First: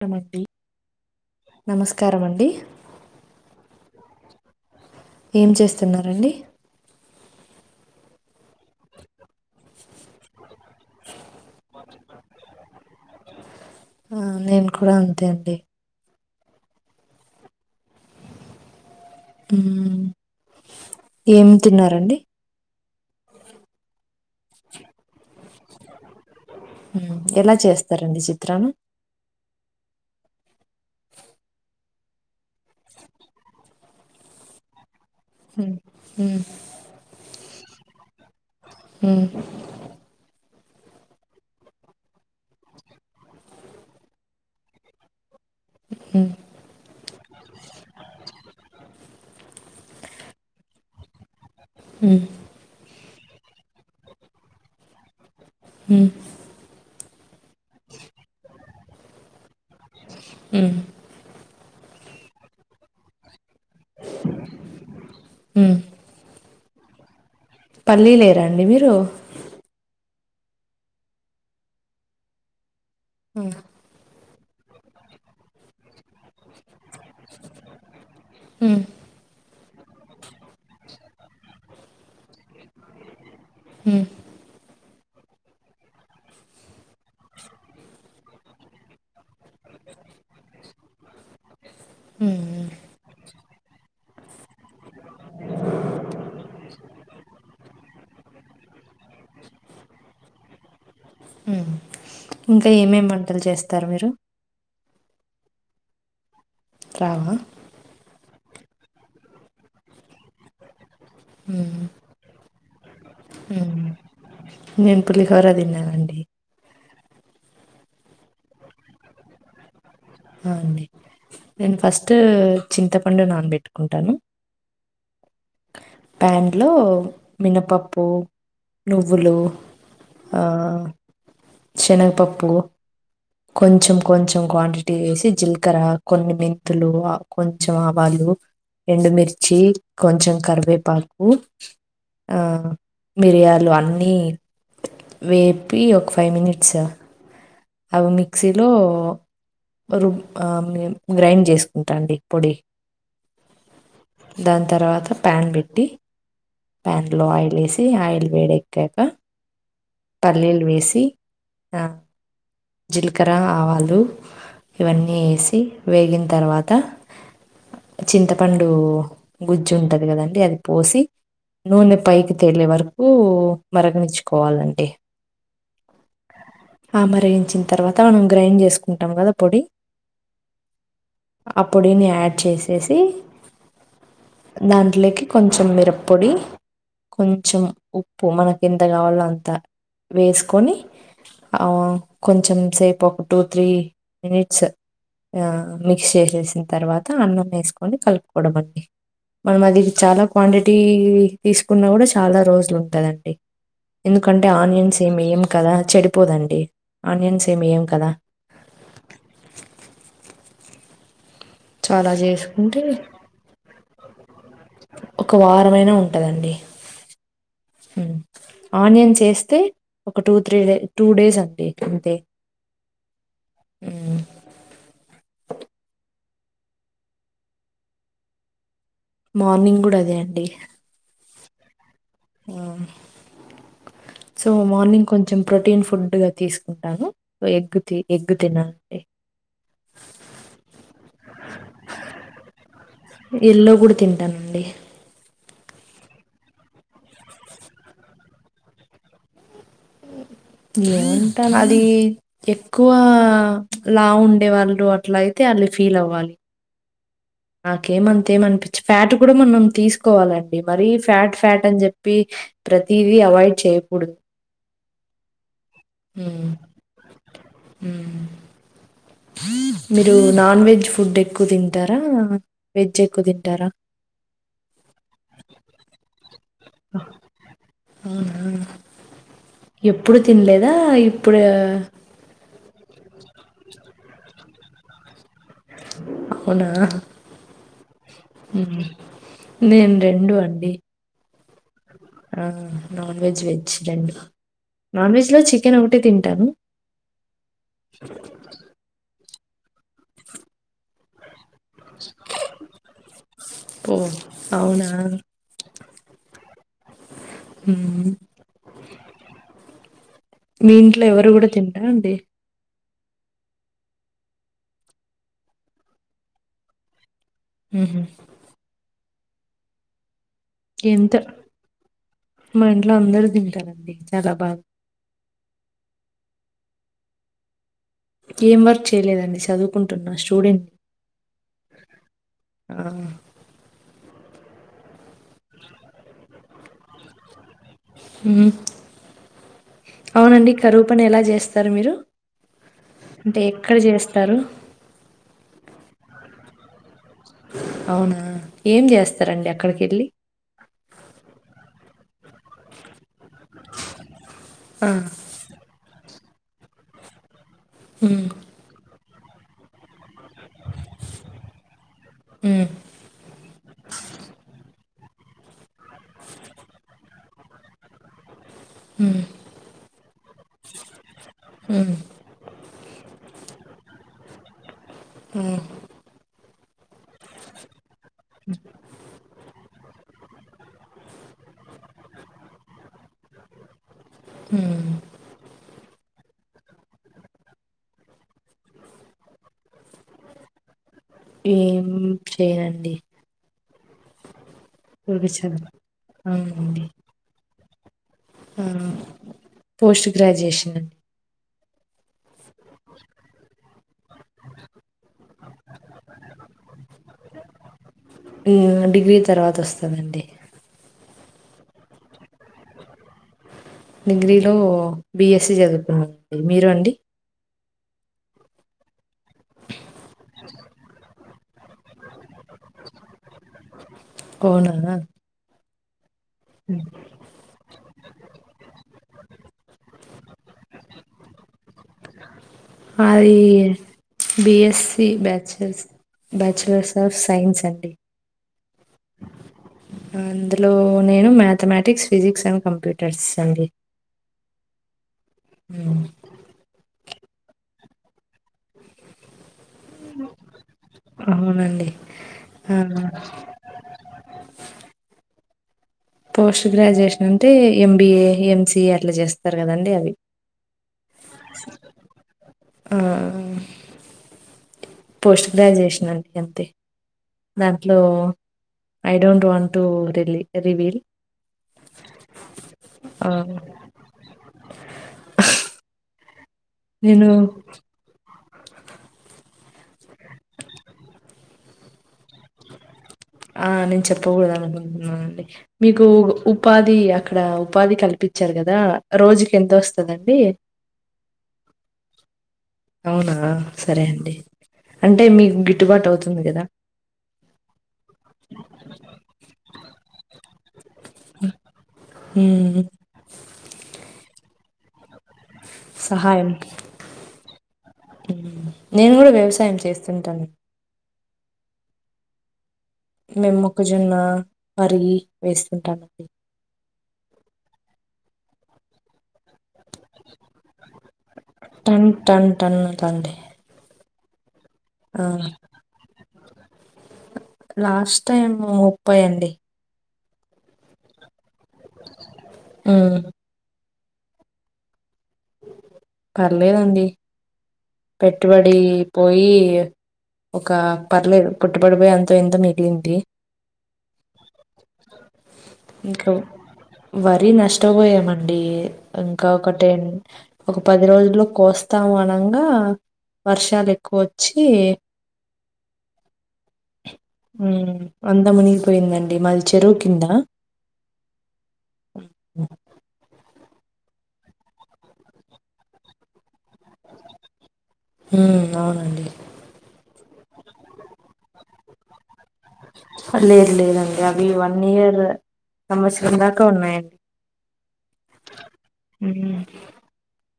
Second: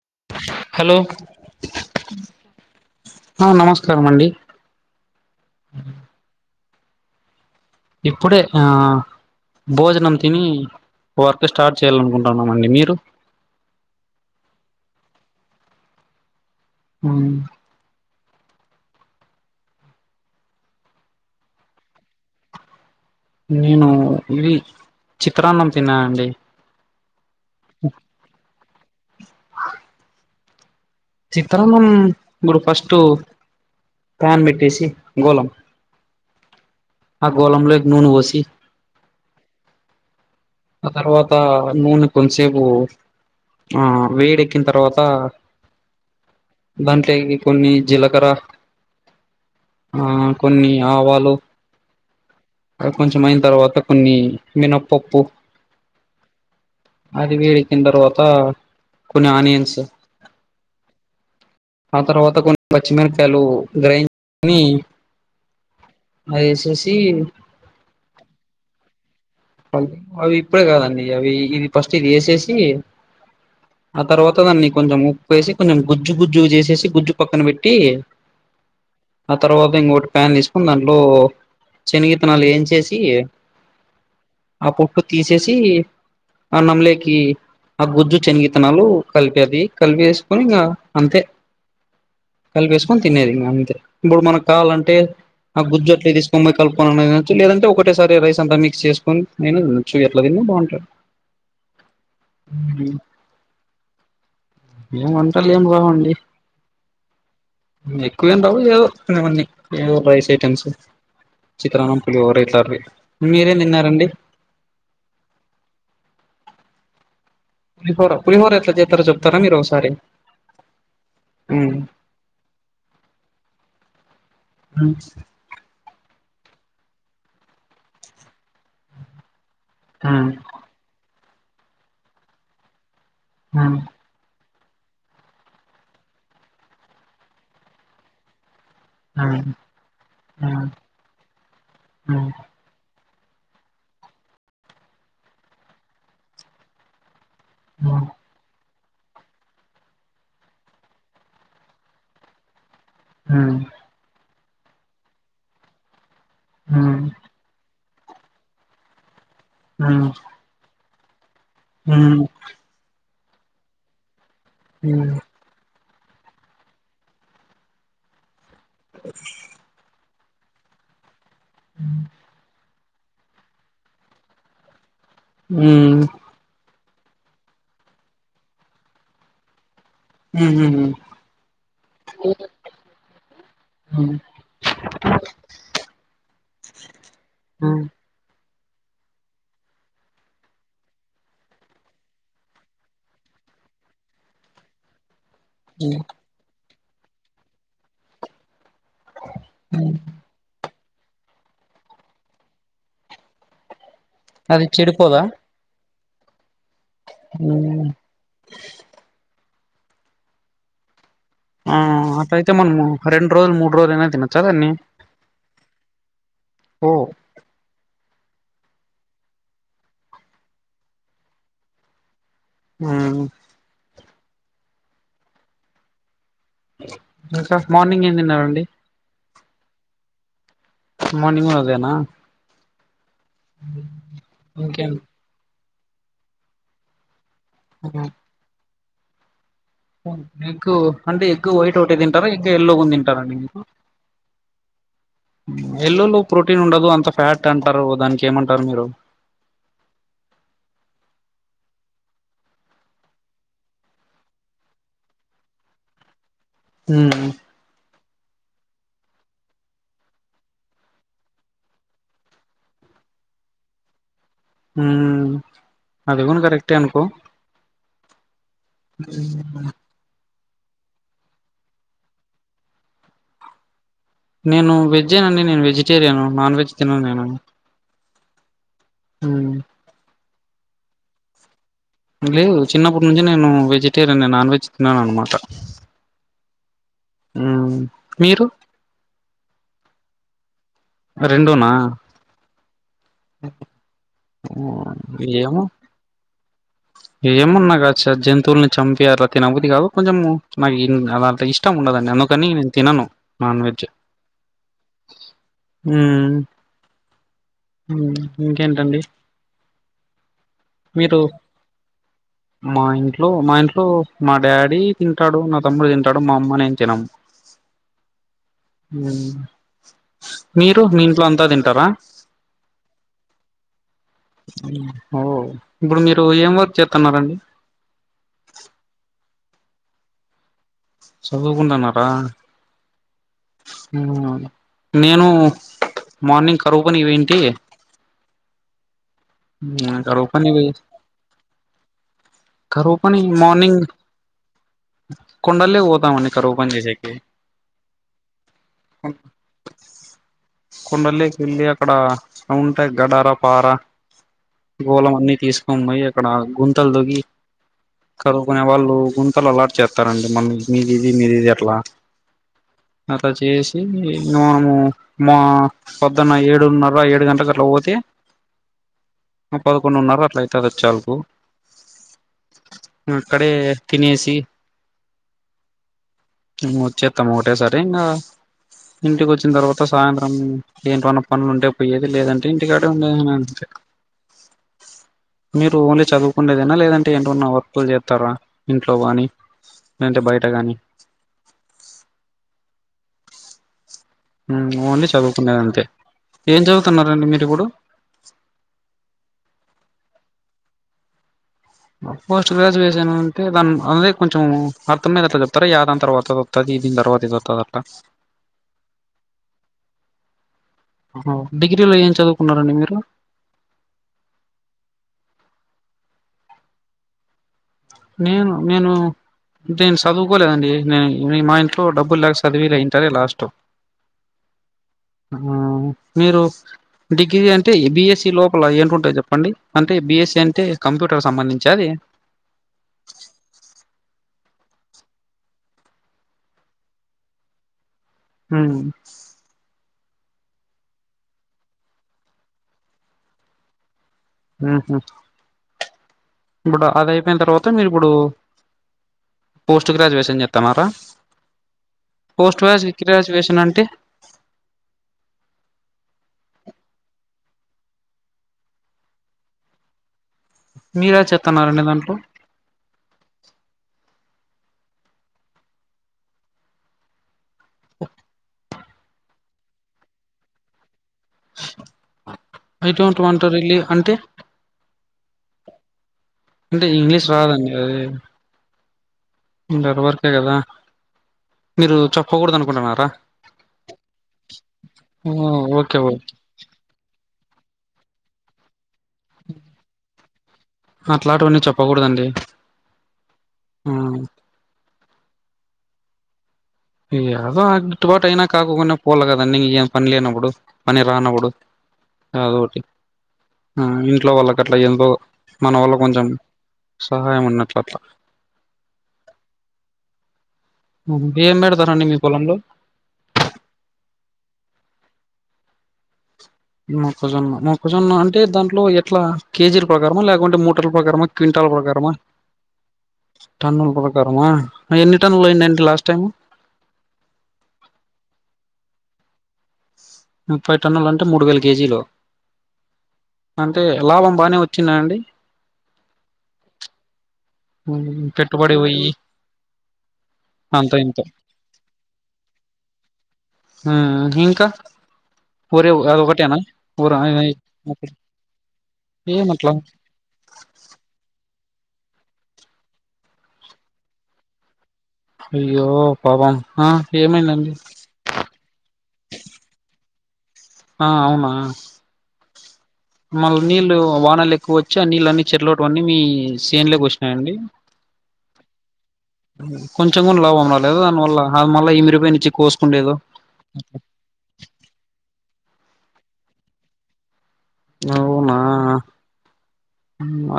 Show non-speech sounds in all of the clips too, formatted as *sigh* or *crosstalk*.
*unintelligible* మండి hello నమస్కారం అండి ఆ నమస్కారం అండి ఏం చేస్తున్నారండి ఇప్పుడే ఆ భోజనం తిని వర్క్ స్టార్ట్ చేయాలనుకుంటున్నామండి మీరు ఆ నేను కూడా అంతే అండి హమ్ ఉమ్ ఏం తిన్నారండి నేను ఇది చిత్రాన్నం తిన్నానండి మ్ ఎలా చేస్తారండి చిత్రామ్ చిత్రన్నం ఇప్పుడు ఫస్టు ఫ్యాన్ పెట్టేసి గోలం మ్మ్ మ్మ్ ఆ గోలం లోకి నూనె పోసి హమ్ ఆ తర్వాత నూనె కొంసేపు ఆ వేడెక్కిన తర్వాత మ్ దాంట్లో ఇవి కొన్ని జిలకర ఆ కొన్ని ఆవాలు మ్ తర్వాత కొంచం అయిన తర్వాత కొన్ని మినప్పప్పు హమ్ అది వేడిక్కిన తర్వాత కొన్ని ఆనియన్స్ మ్ ఆ తర్వాత కొన్ని పచ్చిమిరక్కాయలు బ్రెయిన్ *unintelligible* అని మ్మ్ అది యేశేషి పల్లీలు వెయ్యరాండి మీరు అవ్ అవి ఇప్పుడే కాదండి అవి ఇది పస్ట్ ఇది యేసేసి మ్ ఆ తర్వాత దాన్ని కొంచెం ఉప్పు వేసి కొంచెం గుజ్జు గుజ్జు చేసేసి గుజ్జు పక్కన పెట్టి ఉమ్ ఆ తర్వాత ఇంగోటి ప్యాన్ తీసుకొని దాంట్లో శనగిత్తానాలు ఏంచేసి హమ్ ఆ పోట్టు తీసేసి అన్నంమ్లేకి ఆ గుజ్జు శనగిత్తానాలు కలిపేది కలిపి వేసుకొని ఇంగా అంతే మ్మ్ కలిపేసుకొని తినేది ఇంగ అంతే ఇప్పుడు మనకు కావాలంటే ఆ గుజ్జు అట్లే తీసుకోని పోయి కల్పుకోనన్న తినొచ్చు లేదంటే ఒకటేసారి రైస్ అంత మిక్స్ చేసు కొని నేను చి అట్ల తిన్న బావుంటది మ్ ఇంక ఏమేమి వంటలు చేస్తారు మీరు ఏం వంటల్ ఏమీ రావండి రావా ఎక్కువ ఏమీ రావు ఏదో ఇవన్నీ ఏదో రైస్ ఐటెమ్స్ మ్మ్ చిత్రన్నం పులిహోర ఇట్లాటివి మీరేం మ్మ్ తిన్నారండి నేను పులిహోర తిన్నానండి పులిహోర పులిహోర ఎట్ల చెత్తరో చెప్తారా మీరు ఒసారి ఆ అండి నేను ఫస్టు చింతపండు నానబెట్టుకుంటాను ప్యాన్ లో మినపప్పు నువ్వులు ఆ ఆ శనగపప్పు మ్మ్ కొంచెం కొంచెం క్వాంటిటి వేసి జీలకర్ర కొన్ని మెంతులు కొంచెం ఆవాలు మ్మ్ మ్మ్ ఎండుమిర్చి కొంచెం మ్మ్ మ్మ్ మ్మ్ మ్మ్ మ్మ్ మ్మ్ మ్మ్ మ్మ్ మ్మ్ కరివేపాకు ఆ మిర్యాలు అన్నీ వేపి ఒక ఫై మినిట్స్ అవి మిక్సీలో రుబ్ ఆ గ్రైండ్ చేసుకుంటా అండి పొడి ఉమ్ దాని తర్వాత ప్యాన్ పెట్టి ప్యాన్లో ఆయిల్ వేసి ఈ ఆయల్ వేడి ఎక్కకా ఆ పల్లీలు వేసి హ్మ్ జీలకర్ర ఆవాలు ఇవన్నీ ఎసి వేగిన తర్వాత చింతపండు గుజ్జు ఉంటది గదండి అది పోసి నూనె పైకి తేలే వరకు మరగనిచ్చుకోవాలండి మ్ ఆ మరిగించిన తర్వాత మనం గ్రైండ్ చేసుకుంటాం గదా పొడి మ్ మ్ ఆ పొడిని యాడ్ చేసేసి మ్మ్ దాంట్లోకి కొంచెం మిరపొడి కొంచెం మ్మ్ మ్మ్ ఉ ప్పు మనకి ఎంత గావాలో అంత వేసుకొని ఆ కొంచెం సేపు ఒక టూ త్రీ మినిట్స్ ఆ మిక్స్ చేసేసిన తర్వా త అన్నం వేసుకొని కలుపుకోడం అండి మనం అది చాలా క్వాంటిటీ తీసుకున్న గూడ చాలా రోజులు ఉంటదండి ఎందుకంటె అది ఆనియన్స్ ఏం చెడిపోదా వేయం కదా చెడిపోదండి ఆనియన్స్ ఏం వేయం కదా ఆ సో, అలా అట్లైతే చేసుకుంటే మనము రెండు రోజులు మూడు రోజులు అయినా తినొచ్చా దాన్ని ఒక వారం అయినా ఉంటదండి ఓ మ్ ఆనియన్స్ ఎస్తే ఒక టూ తత్రి డె టూ డేస్ అండి అంతే ఉమ్ మ్ ఇంక మార్నింగ్ ఏం తిన్నారండి మార్నింగ్ గూడ అదే అండి. మార్నింగు కూడా అదేనా? ఆ సో ఇంకేం మార్నింగ్ కొంచెం ప్రొటీన్ ఫుడ్ గా తీసుకుంటాను. ఎగ్ తినను అండి. ఎగ్ అంటే ఎగ్ వైట్ ఒటే తింటారా? ఎగ్ ఎల్లో గూన తింటారండి మీరు? యెల్లో కూడా తింటానండి. యెల్లోలో ప్రోటీన్ ఉండదు అంతా ఫ్యాట్ అంటారు దానికి ఏమంటారు మీరు? ఏమంటాను అదీ ఎక్కువ లావు ఉండే వాళ్ళు అట్ల అయితే వాళ్ళు ఫీల్ అవ్వాలి. మ్ నాకేమంతేమనిపించదు. ఫ్యాట్ కూడ మనం తీసుకోవాలండి, మరీ ఫ్యాట్ ఫ్యాట్ అని చెప్పి ప్రతీది అవాయిడ్ చేయ్యకూడదు. మ్ అది గూన కరెక్టే అనుకో మ్ మీరు నాన్ వెజ్ ఫుడ్ ఎక్కువ తింటారా? వెజ్ ఎక్కువ తింటారా? నేను వెజ్జే నండి నేను వెజిటేరియన్. నాన్ వెజ్ తినను నేను మ్ హూ మ్మ్ ఎప్పుడు తినలేదా? ఇప్పుడా లేదు చిన్నప్పటి నుంచి నేను వెజిటేరియనే. నాన్ వెజ్ తినను అన్నమాట. అవునా మ్ మీరు నేను రెండూ అండి. అ రెండూనా? ఆ నాన్ వెజ్, వెజ్ రెండూ. ఏమో, ఏమన్నా కానీ ఆ జంతువులని చంపి అట్లా తినబుద్ది గాదు. కొంచెము నాకు అలా అట్లా ఇష్టం ఉండదండీ అందుకని నేను తినను. నాన్ వెజ్ ఓహ్! అవునా? మ్ హ్మ్. మ్ ఇంకేంటండి? మీ ఇంట్లో మీరు ఎవరూ గూడ తినరా అండి? మా ఇంట్లో మా ఇంట్లో మా డాడీ తింటాడు. నా తమ్ముడు తింటాడు. మా అమ్మ నేను తినము. మ్ హు మ్ మీరు మీ ఎంత ఇంట్లో అంతా తింటారా? మా ఇంట్లో అందరూ తింటారండి. చాలా బాగా. ఓ ఇప్పుడు మీరు ఏం వర్క్ చేత్తాన్నారండి? ఏం వర్క్ చేయలేదండి. చదువుకుంటున్నా స్టూడెంటు ని చదువుకుంటున్నారా? నేను మార్నింగ్ కరువు పనికి పోయింటి మ్ కరువు పని అవునండి కరువు పని ఎలా చేస్తారు మీరు? కరువు పని అంటే ఎక్కడ మార్నింగ్ జేస్తారు? కొండల్లేకి పోతామండి కరవు పని చేసేకి. అవునా ఏం చేస్తారండి అక్కడికి వెళ్లి కొండల్లోకి వెళ్ళి అక్కడ అవుంటయ్ గడార, పార ఆ! గోలం అన్ని తీసుకొని పోయి అక్కడ గుంతలు తొవ్వి హ్మ్. కరువు కొనే వాళ్ళు గుంతలు అలాట్ చేస్తారండి మన మీది ఇది మీది ఇది అట్లా హ్మ్. అట్లా చేసి ఇంగ మనమూ మా పొద్దున్న ఏడున్నర, ఏడు గంటల కట్లా పోతే మ్ పదకొండున్నర అట్లా అయితాది వచ్చే వరకు. మ్ అక్కడే తినేసి మ్ ఇంగ వచ్చేత్తం ఒటేసారి ఇంగ ఇంటికి వచ్చిన తర్వాత సాయంత్రం ఏంటివన్న పనులు ఉంటే పోయేది లేదంటే ఇంటి కాడే ఉండేది ఇంగ అంతే. మ్ మీరు ఓన్లీ చదువుకుండేదేనా లేదంటే ఏంటివన్నా వర్క్లు చేత్తారా ఇంట్లో గానీ. లేదంటే బయట గాని ఏం చేయనండి. ఓన్లీ చూపించాను చదువుకునేది అంతే ఏం అవునండి చదువుతున్నారండి మీరు ఇప్పుడు? పోస్ట్ గ్రాడ్యుయేషన్ అండి. పోస్ట్ గ్రాడ్యుయేషన్ అంటే దాని అదే కొంచెం అర్థమై అట్లా చెప్తారా యా దాని తర్వాతో పది దీని తర్వాత ఇది వత్తాదట్టా ఏవండీ డిగ్రీ తర్వాత వస్తందండి. డిగ్రీలో ఏం చదువుకున్నారండి మీరు? డిగ్రీలో బిఎస్సి చదువుకున్నానండి. మీరు అండి? నేను నేను చదువుకోలేదండి ఏంటిని ఇ మా ఇంట్లో డబ్బు లేక చదివీయలే ఇంటర్ ఏ లాస్ట్. అవునా ఆ మీరు హ్మ్. డిగ్రీ అంటే బిఎస్సి లోపల ఏంటివి ఉంటాయి చెప్పండి అంటే బిఎస్సి అంటే కంప్యూటర్కి సంబంధించా అది. అది B Sc, bachelors of science అండి. మ్ అందులో నేను మ్యాథమెటిక్స్, ఫిజిక్స్ అండ్ కంప్యూటర్స్ అండి. మ్ హూ ఆ *inaudible* ఇప్పుడు అది అయిపోయిన తర్వాత మీరు ఇప్పుడు పోస్ట్ గ్రాడ్యుయేషన్ చెత్తాన్నారా అవునండి పోస్ట్ గ్రా ఆ! గ్రాడ్యుయేషన్ అంటే? పోస్ట్ గ్రాడ్యుయేషన్ అంటే ఎంబీఏ, ఎంసిఏ అట్లా చేస్తారు కదండి అవి. మీరే ఏది చేతన్నారండి దాంట్లో. ఆ మ్ పోస్ట్ గ్రాడ్యుయేషన్ అండి అంతే దాంట్లో I don't want to reveal. I don't ఆ వాంట్ టు రీవిల్ అంటే? అంటే ఇంగ్లీష్ నేను రాదండి అదే ఇంటర్ వరకే కదా మీరు చెప్పకూడదు అనుకుంటున్నారా? ఆ నేను చెప్పకూడదు ఓ అనుకుంటున్నానండి ఓకే మీకు ఓ ఉపాధి అక్కడ ఉపాధి కల్పించారు కదా? రోజుకి ఎంత వస్తాదండీ? అట్లాంటివన్నీ చెప్పకూడదండి. అవునా ఆ సరే అండి అంటే మీకు గిట్టుబాటు అవుతుంది కదా. యాదో ఆ గిట్టుబాటైనా కాకోకున్య పోల్ల గదా అన్నీ ఇగేం పన్ లేనబ్బుడు పని రానబుడు యాదోటి మ్మ్ ఆ ఇంట్లో వాళ్ళకట్ల ఎంతో మన వల్ల కొంచెం సహాయం ఉన్నట్లట్లా ఊ నేన్ గుడ వ్యవసాయం చేస్తుంటాను ఉహు ఏం బెడతారండి మీ పొలంలో మేమ్ మొక్కజొన్న వరి వేస్తుంటాం మొక్కజొన్న మొక్కజొన్న అంటే దాంట్లో ఎట్లా కేజీల్ ప్రకారమా ల్యాకుంటే ముటర్ల ప్రకారమా క్వింటాల్ టన్ ప్రకారమా టన్ టన్ అండి టన్నుల్ ప్రకారమా ఆ ఎన్ని టన్నులైండండి లాస్టైము లాస్టైమూ ముప్పై అండి ముప్పై టన్నులంటే మూడు వేల కేజీలు ఉమ్ అంటే లాభం బానే వచ్చింద అండి పర్లేదండి పెట్టుబడి పోయి ఒకా అంత ఇంత పర్లేదు పుట్టబడిబోయ్ అంతో ఇంతో మిగిలింది ఆ ఇంకా ఊరే ఇంకో అదొకటేనా ఊర వరి నష్టబోయామండి ఇంకా ఏమట్లా ఒకటేన్ ఒక పది రోజుల్లో కోస్తాం అనంగా వర్షాలెక్కువొచ్చి అయ్యో పాపం ఆ ఏమైందండి అందా మునిగిపోయిందండి మాది చెరువు కింద ఆ అవునా ఉ మళ్ళ్ నీళ్లు వానలెక్కువొచ్చి ఆ నీళ్ళన్నీ చెర్లోట్ వన్నీ మీ సేన్ లేకొచ్చినాయండి ఉ అవునండి ఉ కొంచెం గున లాభం రాలేద దానివల్ల హాద్ మళ్ళా ఇమిరిపొయినిచ్చి హ లేద్ లేదండి అవి వన్ ఇయర్ సంవస్తం దాకా ఉన్నాయం అవునా ఉమ్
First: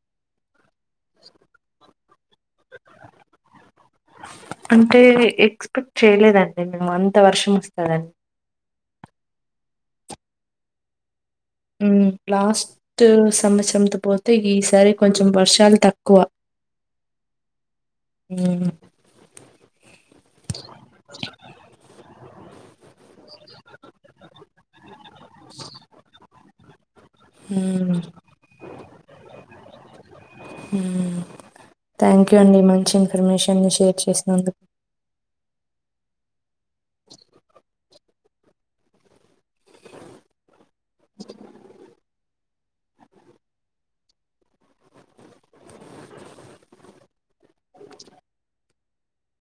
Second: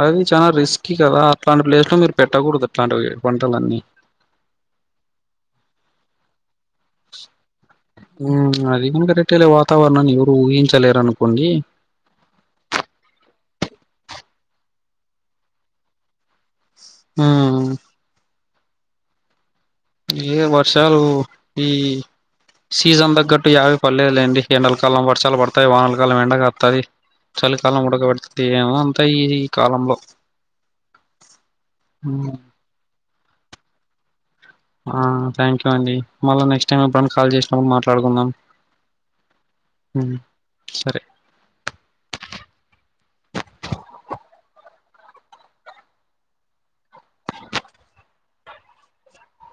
అది చాలా రిస్కీ కదా అట్లాంటి ప్లేస్ లో మీర్ పెట్టగూడదు అట్లాంటివి పంటలన్నీ అంటే ఎక్స్పెక్ట్ చేయలేదండి మేము అంత వర్షం వస్తాదని ఊమ్ అది గూడ కరెక్టే లే వాతావరణాన్ని ఎవురు ఊహించలేరనుకోండి ఊ లాస్టు సంవచ్చరం పోల్తే ఈ సారి కొంచెం వర్షాలు తక్కువ ఆ ఊ ఇఏ వర్షాలు ఈ సీజన్ దగ్గట్టు యావి పల్లెదు లేండి ఎండల్ కలం వర్సాలు బడుతాయ్ వాండ్లకాలం ఎండ గాత్తది చలికాలం హ్మ్ ఉడకబెడుతుందెమో అంతా ఈ ఈ కాలంలో ఉ థ్యాంక్ ఉమ్ యూ అం మీ మంచి ఇన్ఫర్మేషన్లి షేర్ చేస్నందు ఆ థ్యాంక్ యూ అండి మళ్ళ నెక్ట్ టైమ్ ఎబ్బుడన్న కాల్ జేస్ నబ్బుడు మా ట్లాడుకుందాం ఉమ్ సరే